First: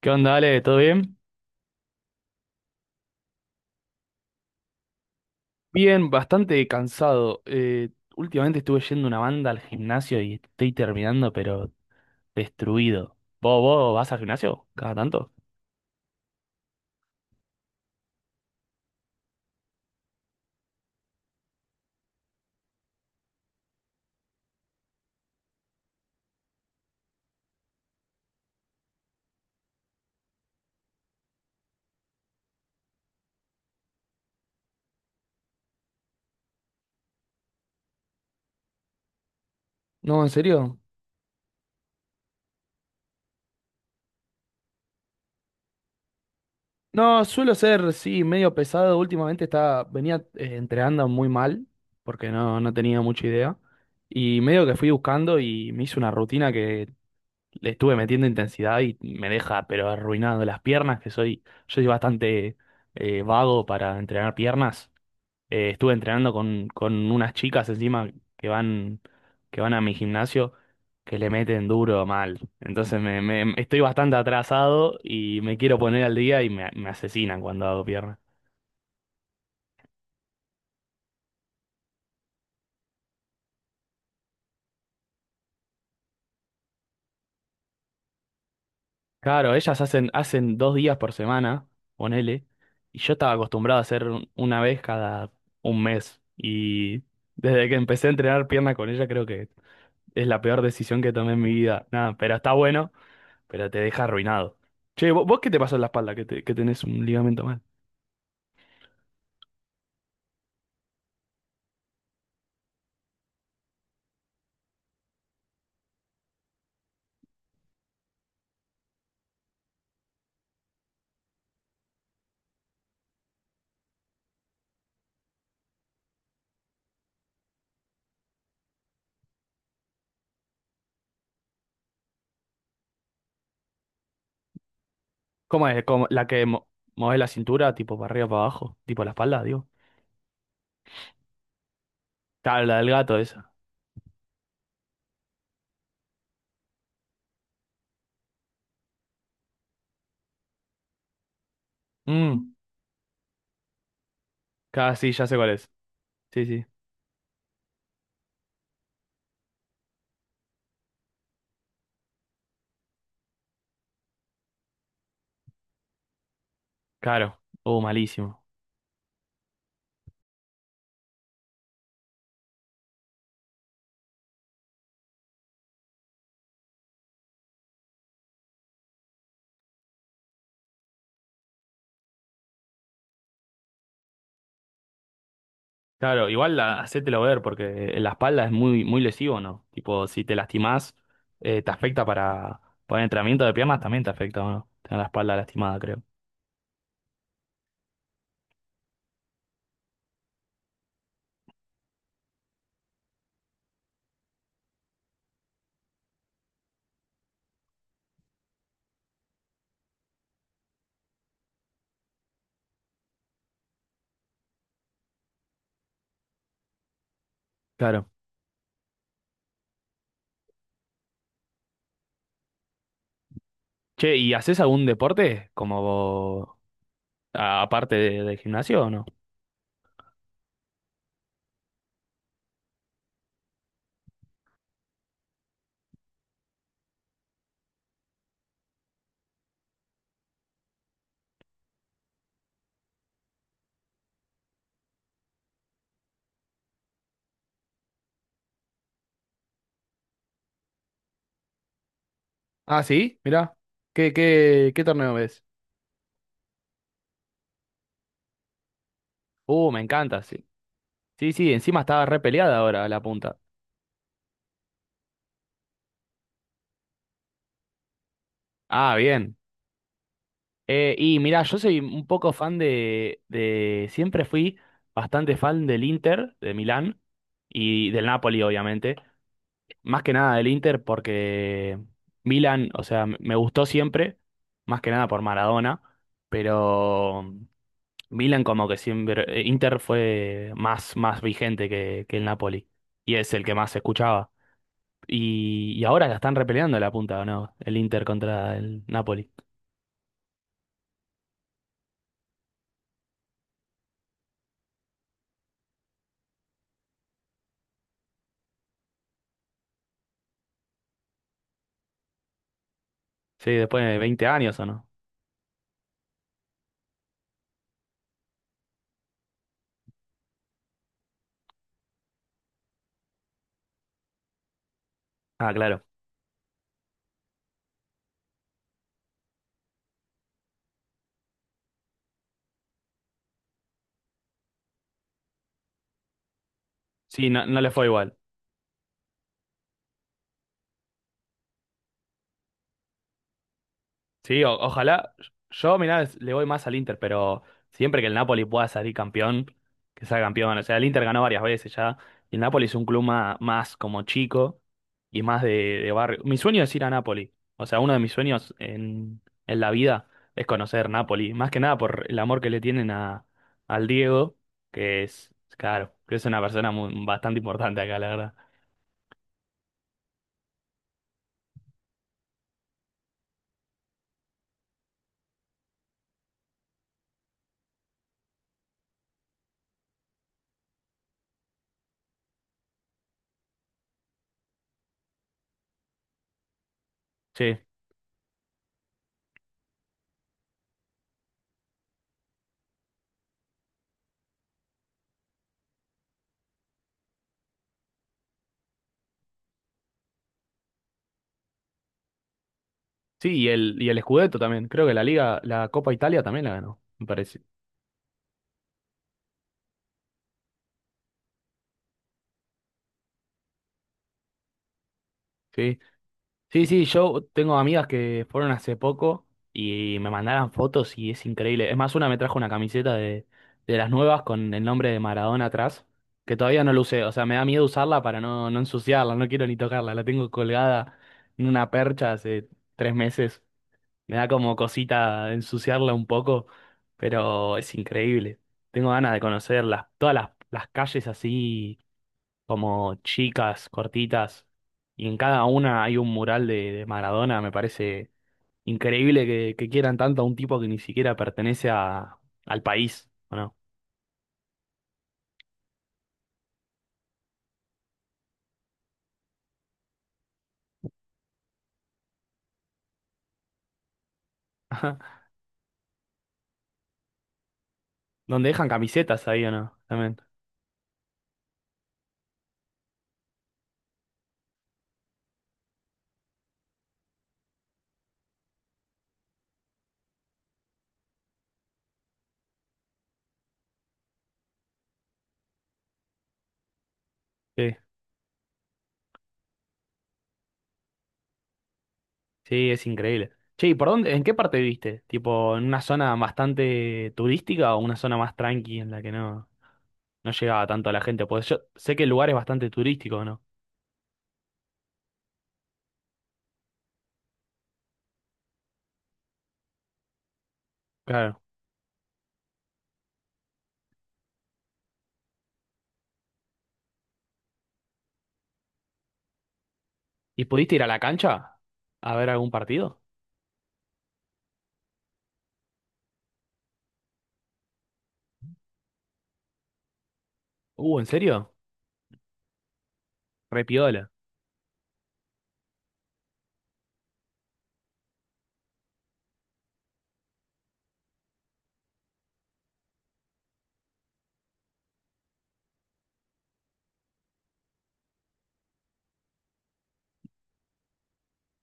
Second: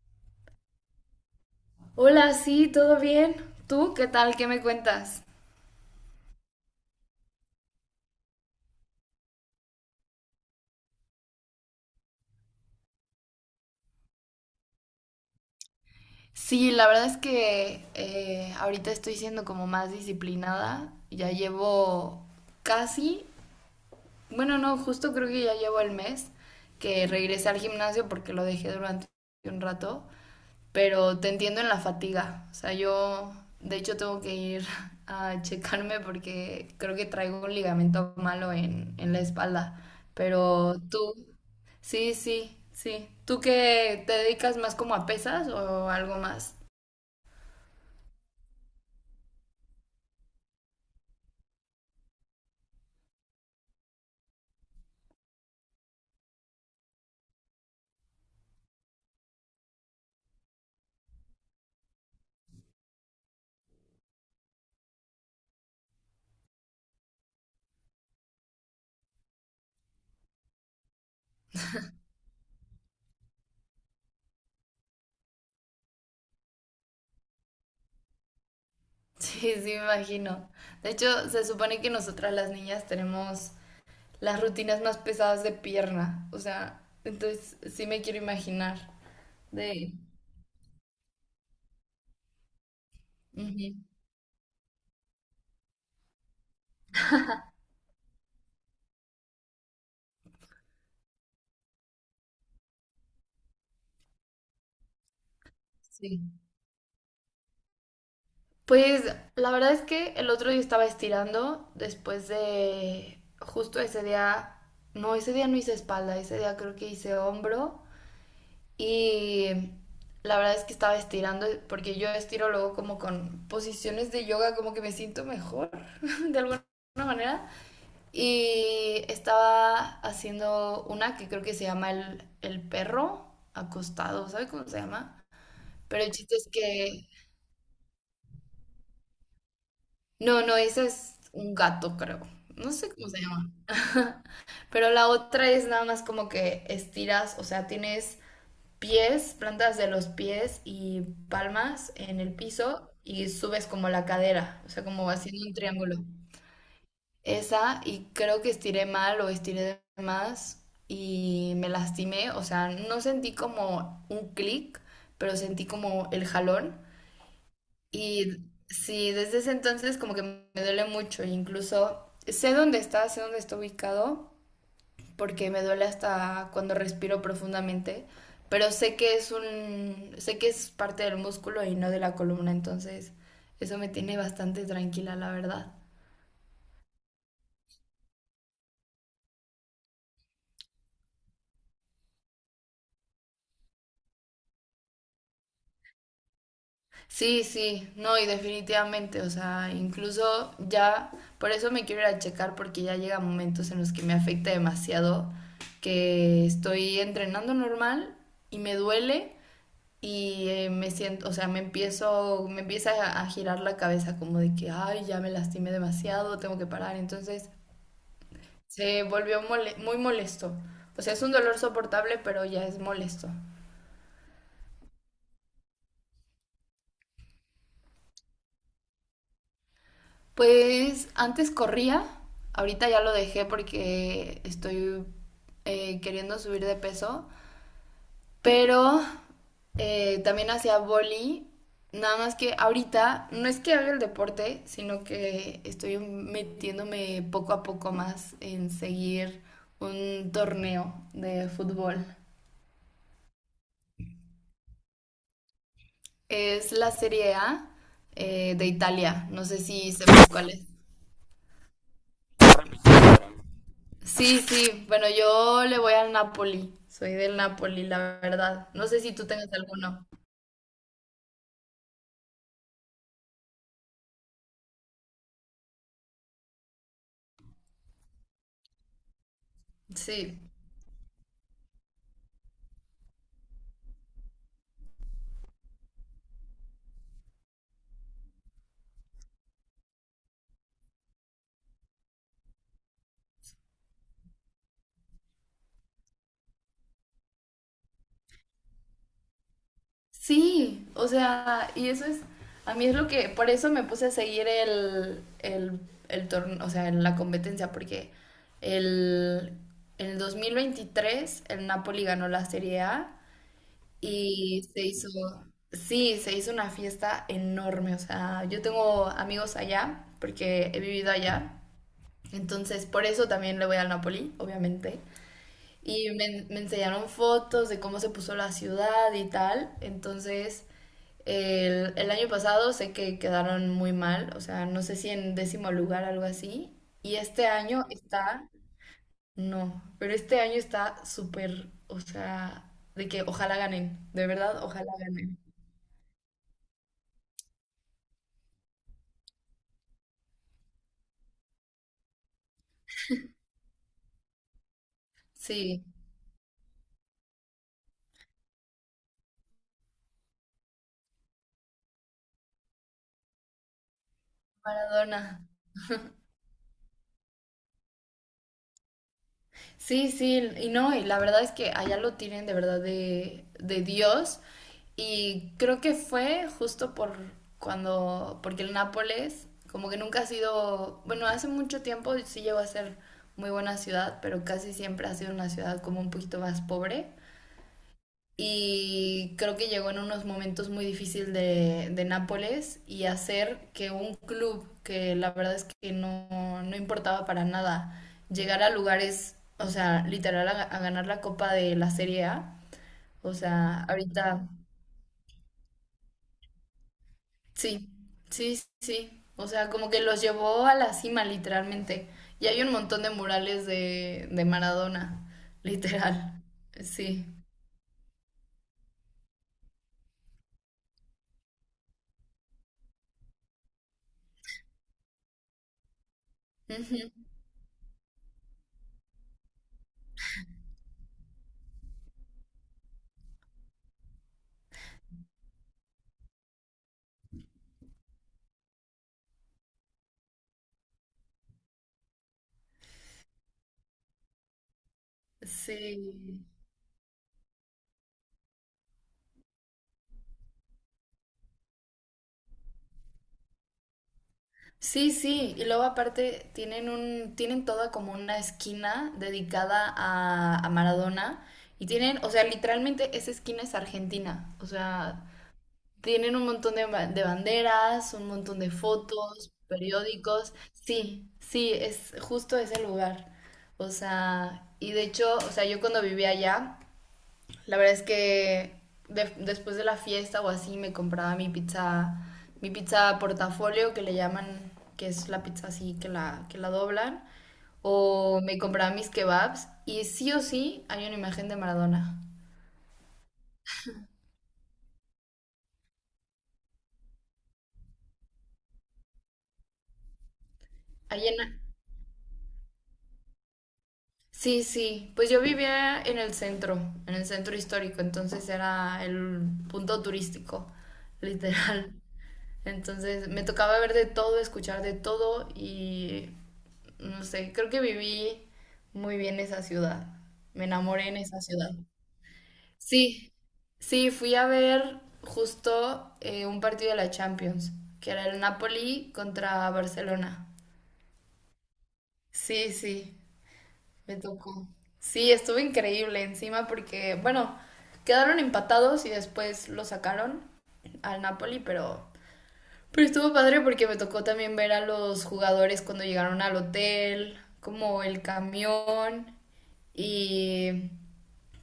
¿Qué onda, Ale? ¿Todo bien? Hola, sí, ¿todo bien? ¿Tú qué tal? ¿Qué me cuentas? Bien, bastante cansado. Últimamente estuve yendo una banda al gimnasio y estoy terminando, pero destruido. ¿Vos vas al gimnasio? ¿Cada tanto? Sí, la verdad es que ahorita estoy siendo como más disciplinada. Ya llevo casi, bueno, no, justo creo que ya llevo el mes que regresé al gimnasio porque lo dejé durante un rato, pero te entiendo en la fatiga. O sea, yo de hecho tengo que ir a checarme porque creo que traigo un ligamento malo en la espalda. No, ¿en Pero serio? tú, sí, sí, sí. ¿Tú que te dedicas más como a pesas o algo más? No, suelo ser, sí, medio pesado. Últimamente estaba, venía entrenando muy mal, porque no tenía mucha idea. Y medio que fui buscando y me hice una rutina que le estuve metiendo intensidad y me deja, pero arruinado las piernas, que soy, yo soy bastante vago para entrenar piernas. Estuve entrenando con unas chicas encima que van, que van a mi gimnasio que le meten duro mal. Entonces estoy bastante atrasado y me quiero poner al día y me asesinan cuando hago pierna. Sí, sí, me imagino. De hecho, se supone que nosotras las niñas tenemos las rutinas más pesadas de pierna. O sea, entonces sí me quiero imaginar. Claro, ellas De... hacen 2 días por semana, ponele, y yo estaba Ujú, acostumbrado a hacer una vez cada un mes. Y desde que empecé a entrenar pierna con ella creo que es la peor decisión que tomé en mi vida. Nada, pero está bueno, pero te deja arruinado. Che, ¿vos, qué te pasó en la espalda? sí. Que, que tenés un ligamento mal. Pues la verdad es que el otro día estaba estirando después de... Justo ese día no hice espalda, ese día creo que hice hombro. Y la verdad es que estaba estirando, porque yo estiro luego como con posiciones de yoga, como que me siento mejor, de alguna manera. Y estaba haciendo una que creo que se llama el perro acostado, ¿sabe cómo se llama? ¿Cómo es? Pero el ¿La chiste que es que... mueve la cintura, tipo para arriba, para abajo? Tipo la espalda, digo. No, no, esa es un gato, creo. Claro, No la sé del cómo gato se llama. esa. Pero la otra es nada más como que estiras, o sea, tienes pies, plantas de los pies y palmas en el Mm, piso y subes como la cadera, o sea, claro, como sí, ya sé haciendo cuál un es. triángulo. Sí, sí. Esa, y creo que estiré mal o estiré de más y me lastimé, o sea, no sentí como un clic, pero sentí como el jalón. Claro. Oh, Y malísimo. sí, desde ese entonces como que me duele mucho, e incluso sé dónde está ubicado, porque me duele hasta cuando respiro profundamente, pero sé que es un, sé que es parte del músculo y no de la columna, entonces eso me tiene bastante tranquila, la verdad. Claro, igual la, hacételo ver, porque en la espalda es muy, muy lesivo, ¿no? Tipo, si te lastimás, te afecta para el entrenamiento de piernas, también te afecta, ¿o ¿no? Tener la espalda lastimada, creo. Sí, sí, no, y definitivamente, o sea, incluso ya, por eso me quiero ir a checar porque ya llega momentos en los que me afecta demasiado, que estoy entrenando normal y me duele, y me siento, o sea, me empiezo, me empieza a girar la cabeza como de que, ay, ya me lastimé demasiado, tengo que parar. Entonces Claro. se volvió muy molesto. O sea, es un dolor soportable, pero ya es molesto. Che, ¿y haces algún deporte? Como, aparte del gimnasio o no? Pues antes corría, ahorita ya lo dejé porque estoy queriendo subir de peso. Pero también hacía boli, nada más que ahorita no es que haga el deporte, sino que estoy metiéndome poco a poco más en seguir un torneo de fútbol. Ah, sí, mirá. ¿Qué torneo ves? Es la Serie A de Italia, no sé Me si encanta, sepas sí. cuál es. Sí, sí, encima estaba re peleada ahora la punta. Sí, sí, bueno, yo le voy al Napoli, soy del Napoli, la verdad. No Ah, sé si tú bien. tengas alguno. Y mirá, yo soy un poco fan de. Siempre fui bastante fan del Inter, de Milán, y del Napoli, obviamente. Más que nada Sí. del Inter porque Milán, o sea, me gustó siempre, más que nada por Maradona, pero. Milan como que siempre, Inter fue más, más vigente que el Napoli y es el que más se escuchaba. Y ahora la están repeleando la punta, ¿o no? El Inter contra el Napoli. Sí, o sea, y eso es, a mí es lo que, por eso me puse a seguir el torneo, o sea, en la competencia, porque el, en el 2023 el Napoli ganó la Serie A Sí, después de 20 años, y ¿o se no? hizo, sí, se hizo una fiesta enorme, o sea, yo tengo amigos allá, porque he vivido allá, entonces por eso también le voy al Napoli, obviamente. Ah, claro. Y me enseñaron fotos de cómo se puso la ciudad y tal, entonces... El año pasado sé que quedaron muy mal, o sea, no sé si en décimo lugar, algo así. Y Sí, no, este no le fue año igual. está, no, pero este año está súper, o sea, de que ojalá ganen, de Sí, verdad, ojalá ojalá. ganen. Yo, mirá, le voy más al Inter, pero siempre que el Napoli pueda salir campeón, que sea campeón. O sea, el Inter ganó varias veces ya. Y el Napoli es un club más, como chico y más Sí, de barrio. Mi sueño es ir a Napoli. O sea, uno de mis sueños en la vida es conocer Napoli. Más que nada por el amor que le tienen a, al Diego, que es, Maradona. claro, que es una persona bastante importante acá, la verdad. Sí, sí, y no, y la verdad es que allá lo tienen de verdad de Dios. Y creo que fue justo por cuando, porque el Nápoles como que nunca ha sido, bueno, hace mucho tiempo sí llegó a ser muy buena ciudad, pero casi siempre ha sido una ciudad como un poquito más pobre Sí, y creo que llegó en unos momentos muy difíciles de Nápoles y hacer que un club que la verdad es que no, no importaba para nada llegar a lugares, o sea, literal a ganar la Copa de la Serie A, sí, o sea, y el Scudetto ahorita también. Creo que la Liga, la Copa Italia también la ganó, me parece. sí, sí. O sea, como que los llevó a la cima literalmente. Y hay un montón de murales de Maradona, Sí. literal, Sí, sí, yo sí. tengo amigas que fueron hace poco y me mandaron fotos y es increíble. Es más, una me trajo una camiseta de las nuevas con el nombre de Maradona atrás, que todavía no lo Ujú. usé. O sea, me da miedo usarla para no ensuciarla, no quiero ni tocarla. La tengo colgada en una percha hace 3 meses. Me da como cosita ensuciarla un poco, pero es increíble. Tengo ganas de conocerlas, todas las calles así como chicas, cortitas, y en cada una hay un Sí. mural de Maradona. Me parece increíble que quieran tanto a un tipo que ni siquiera pertenece a, al país, ¿o no? Sí, sí, y luego aparte tienen un, tienen toda como una esquina dedicada a Maradona y tienen, o sea, literalmente esa esquina es Argentina, o sea, tienen un montón de, de banderas, un Donde montón dejan de camisetas ahí, ¿o fotos, no? También. periódicos, sí, sí, es justo ese lugar, o sea, y de hecho, o sea, yo cuando vivía allá la verdad es que después de la fiesta o así me compraba mi pizza portafolio que le llaman, que es la pizza así que la doblan, Sí, o me compraba mis kebabs y sí o sí hay una imagen de Maradona. sí, es increíble. Che, ¿y por dónde, en qué parte viste? ¿Tipo en una zona bastante turística o una zona más tranqui en la que no llegaba tanto a la gente? Ahí Porque yo en- sé que el lugar es bastante turístico, ¿no? sí, sí, pues yo vivía en el centro histórico, entonces era el punto turístico, Claro. literal. Entonces me tocaba ver de todo, escuchar de todo y no sé, creo que viví muy bien esa ciudad. ¿Y Me pudiste ir a la enamoré en esa cancha ciudad. a ver algún partido? Sí, sí, fui a ver justo un partido de la Champions, que era el Napoli contra Barcelona. ¿En serio? Sí, sí, Repiola. me tocó. Sí, estuvo increíble encima porque, bueno, quedaron empatados y después lo sacaron al Napoli, pero estuvo padre porque me tocó también ver a los jugadores cuando llegaron al hotel, como el camión y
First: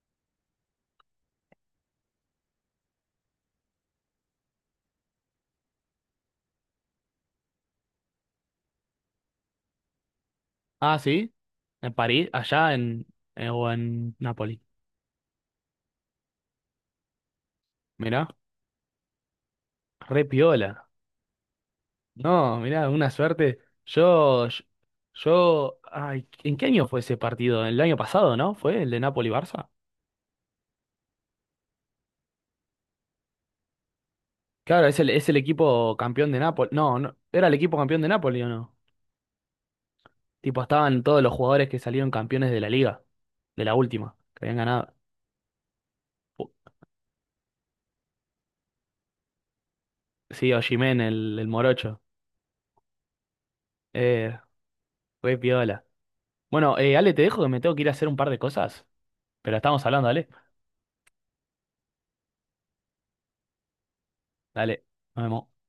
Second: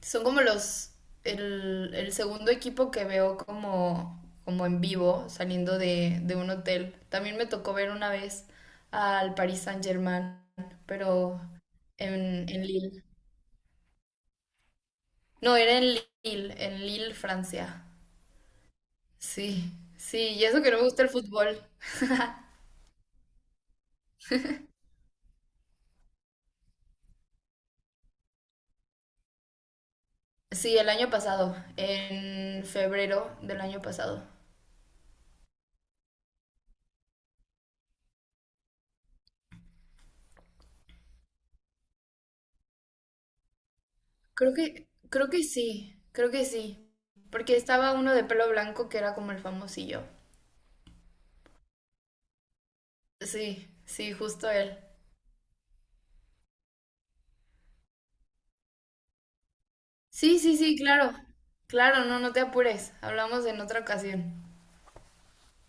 son como los el segundo equipo que veo como como en vivo saliendo de un hotel. También me tocó ver una vez al Paris Saint-Germain, Ah, sí, pero en París, en allá Lille. en, o en Nápoles. No, era en Lille, Francia. Mirá, Sí, sí, re y eso que no me piola. gusta el fútbol. No, mirá, una suerte. Yo, yo, ay, ¿en qué año fue ese partido? El año pasado, ¿no? ¿Fue el de Napoli-Barça? Sí, el año pasado, en febrero del año pasado. Claro, es el equipo campeón de Nápoles. No, no, ¿era el equipo campeón de Nápoles o no? Tipo, estaban todos los jugadores que salieron campeones de la liga, de la última, que habían ganado. Creo que sí, creo que Pu- sí. Porque estaba uno de pelo blanco que era como el famosillo. Sí, Osimhen, el morocho. Sí, sí, Eh, justo él. re piola. Bueno, Ale, te dejo que me tengo que ir a hacer un par de cosas, pero estamos hablando, Ale. Sí, sí, sí, claro. Claro, no, no te apures. Hablamos en otra ocasión. Dale, nos vemos.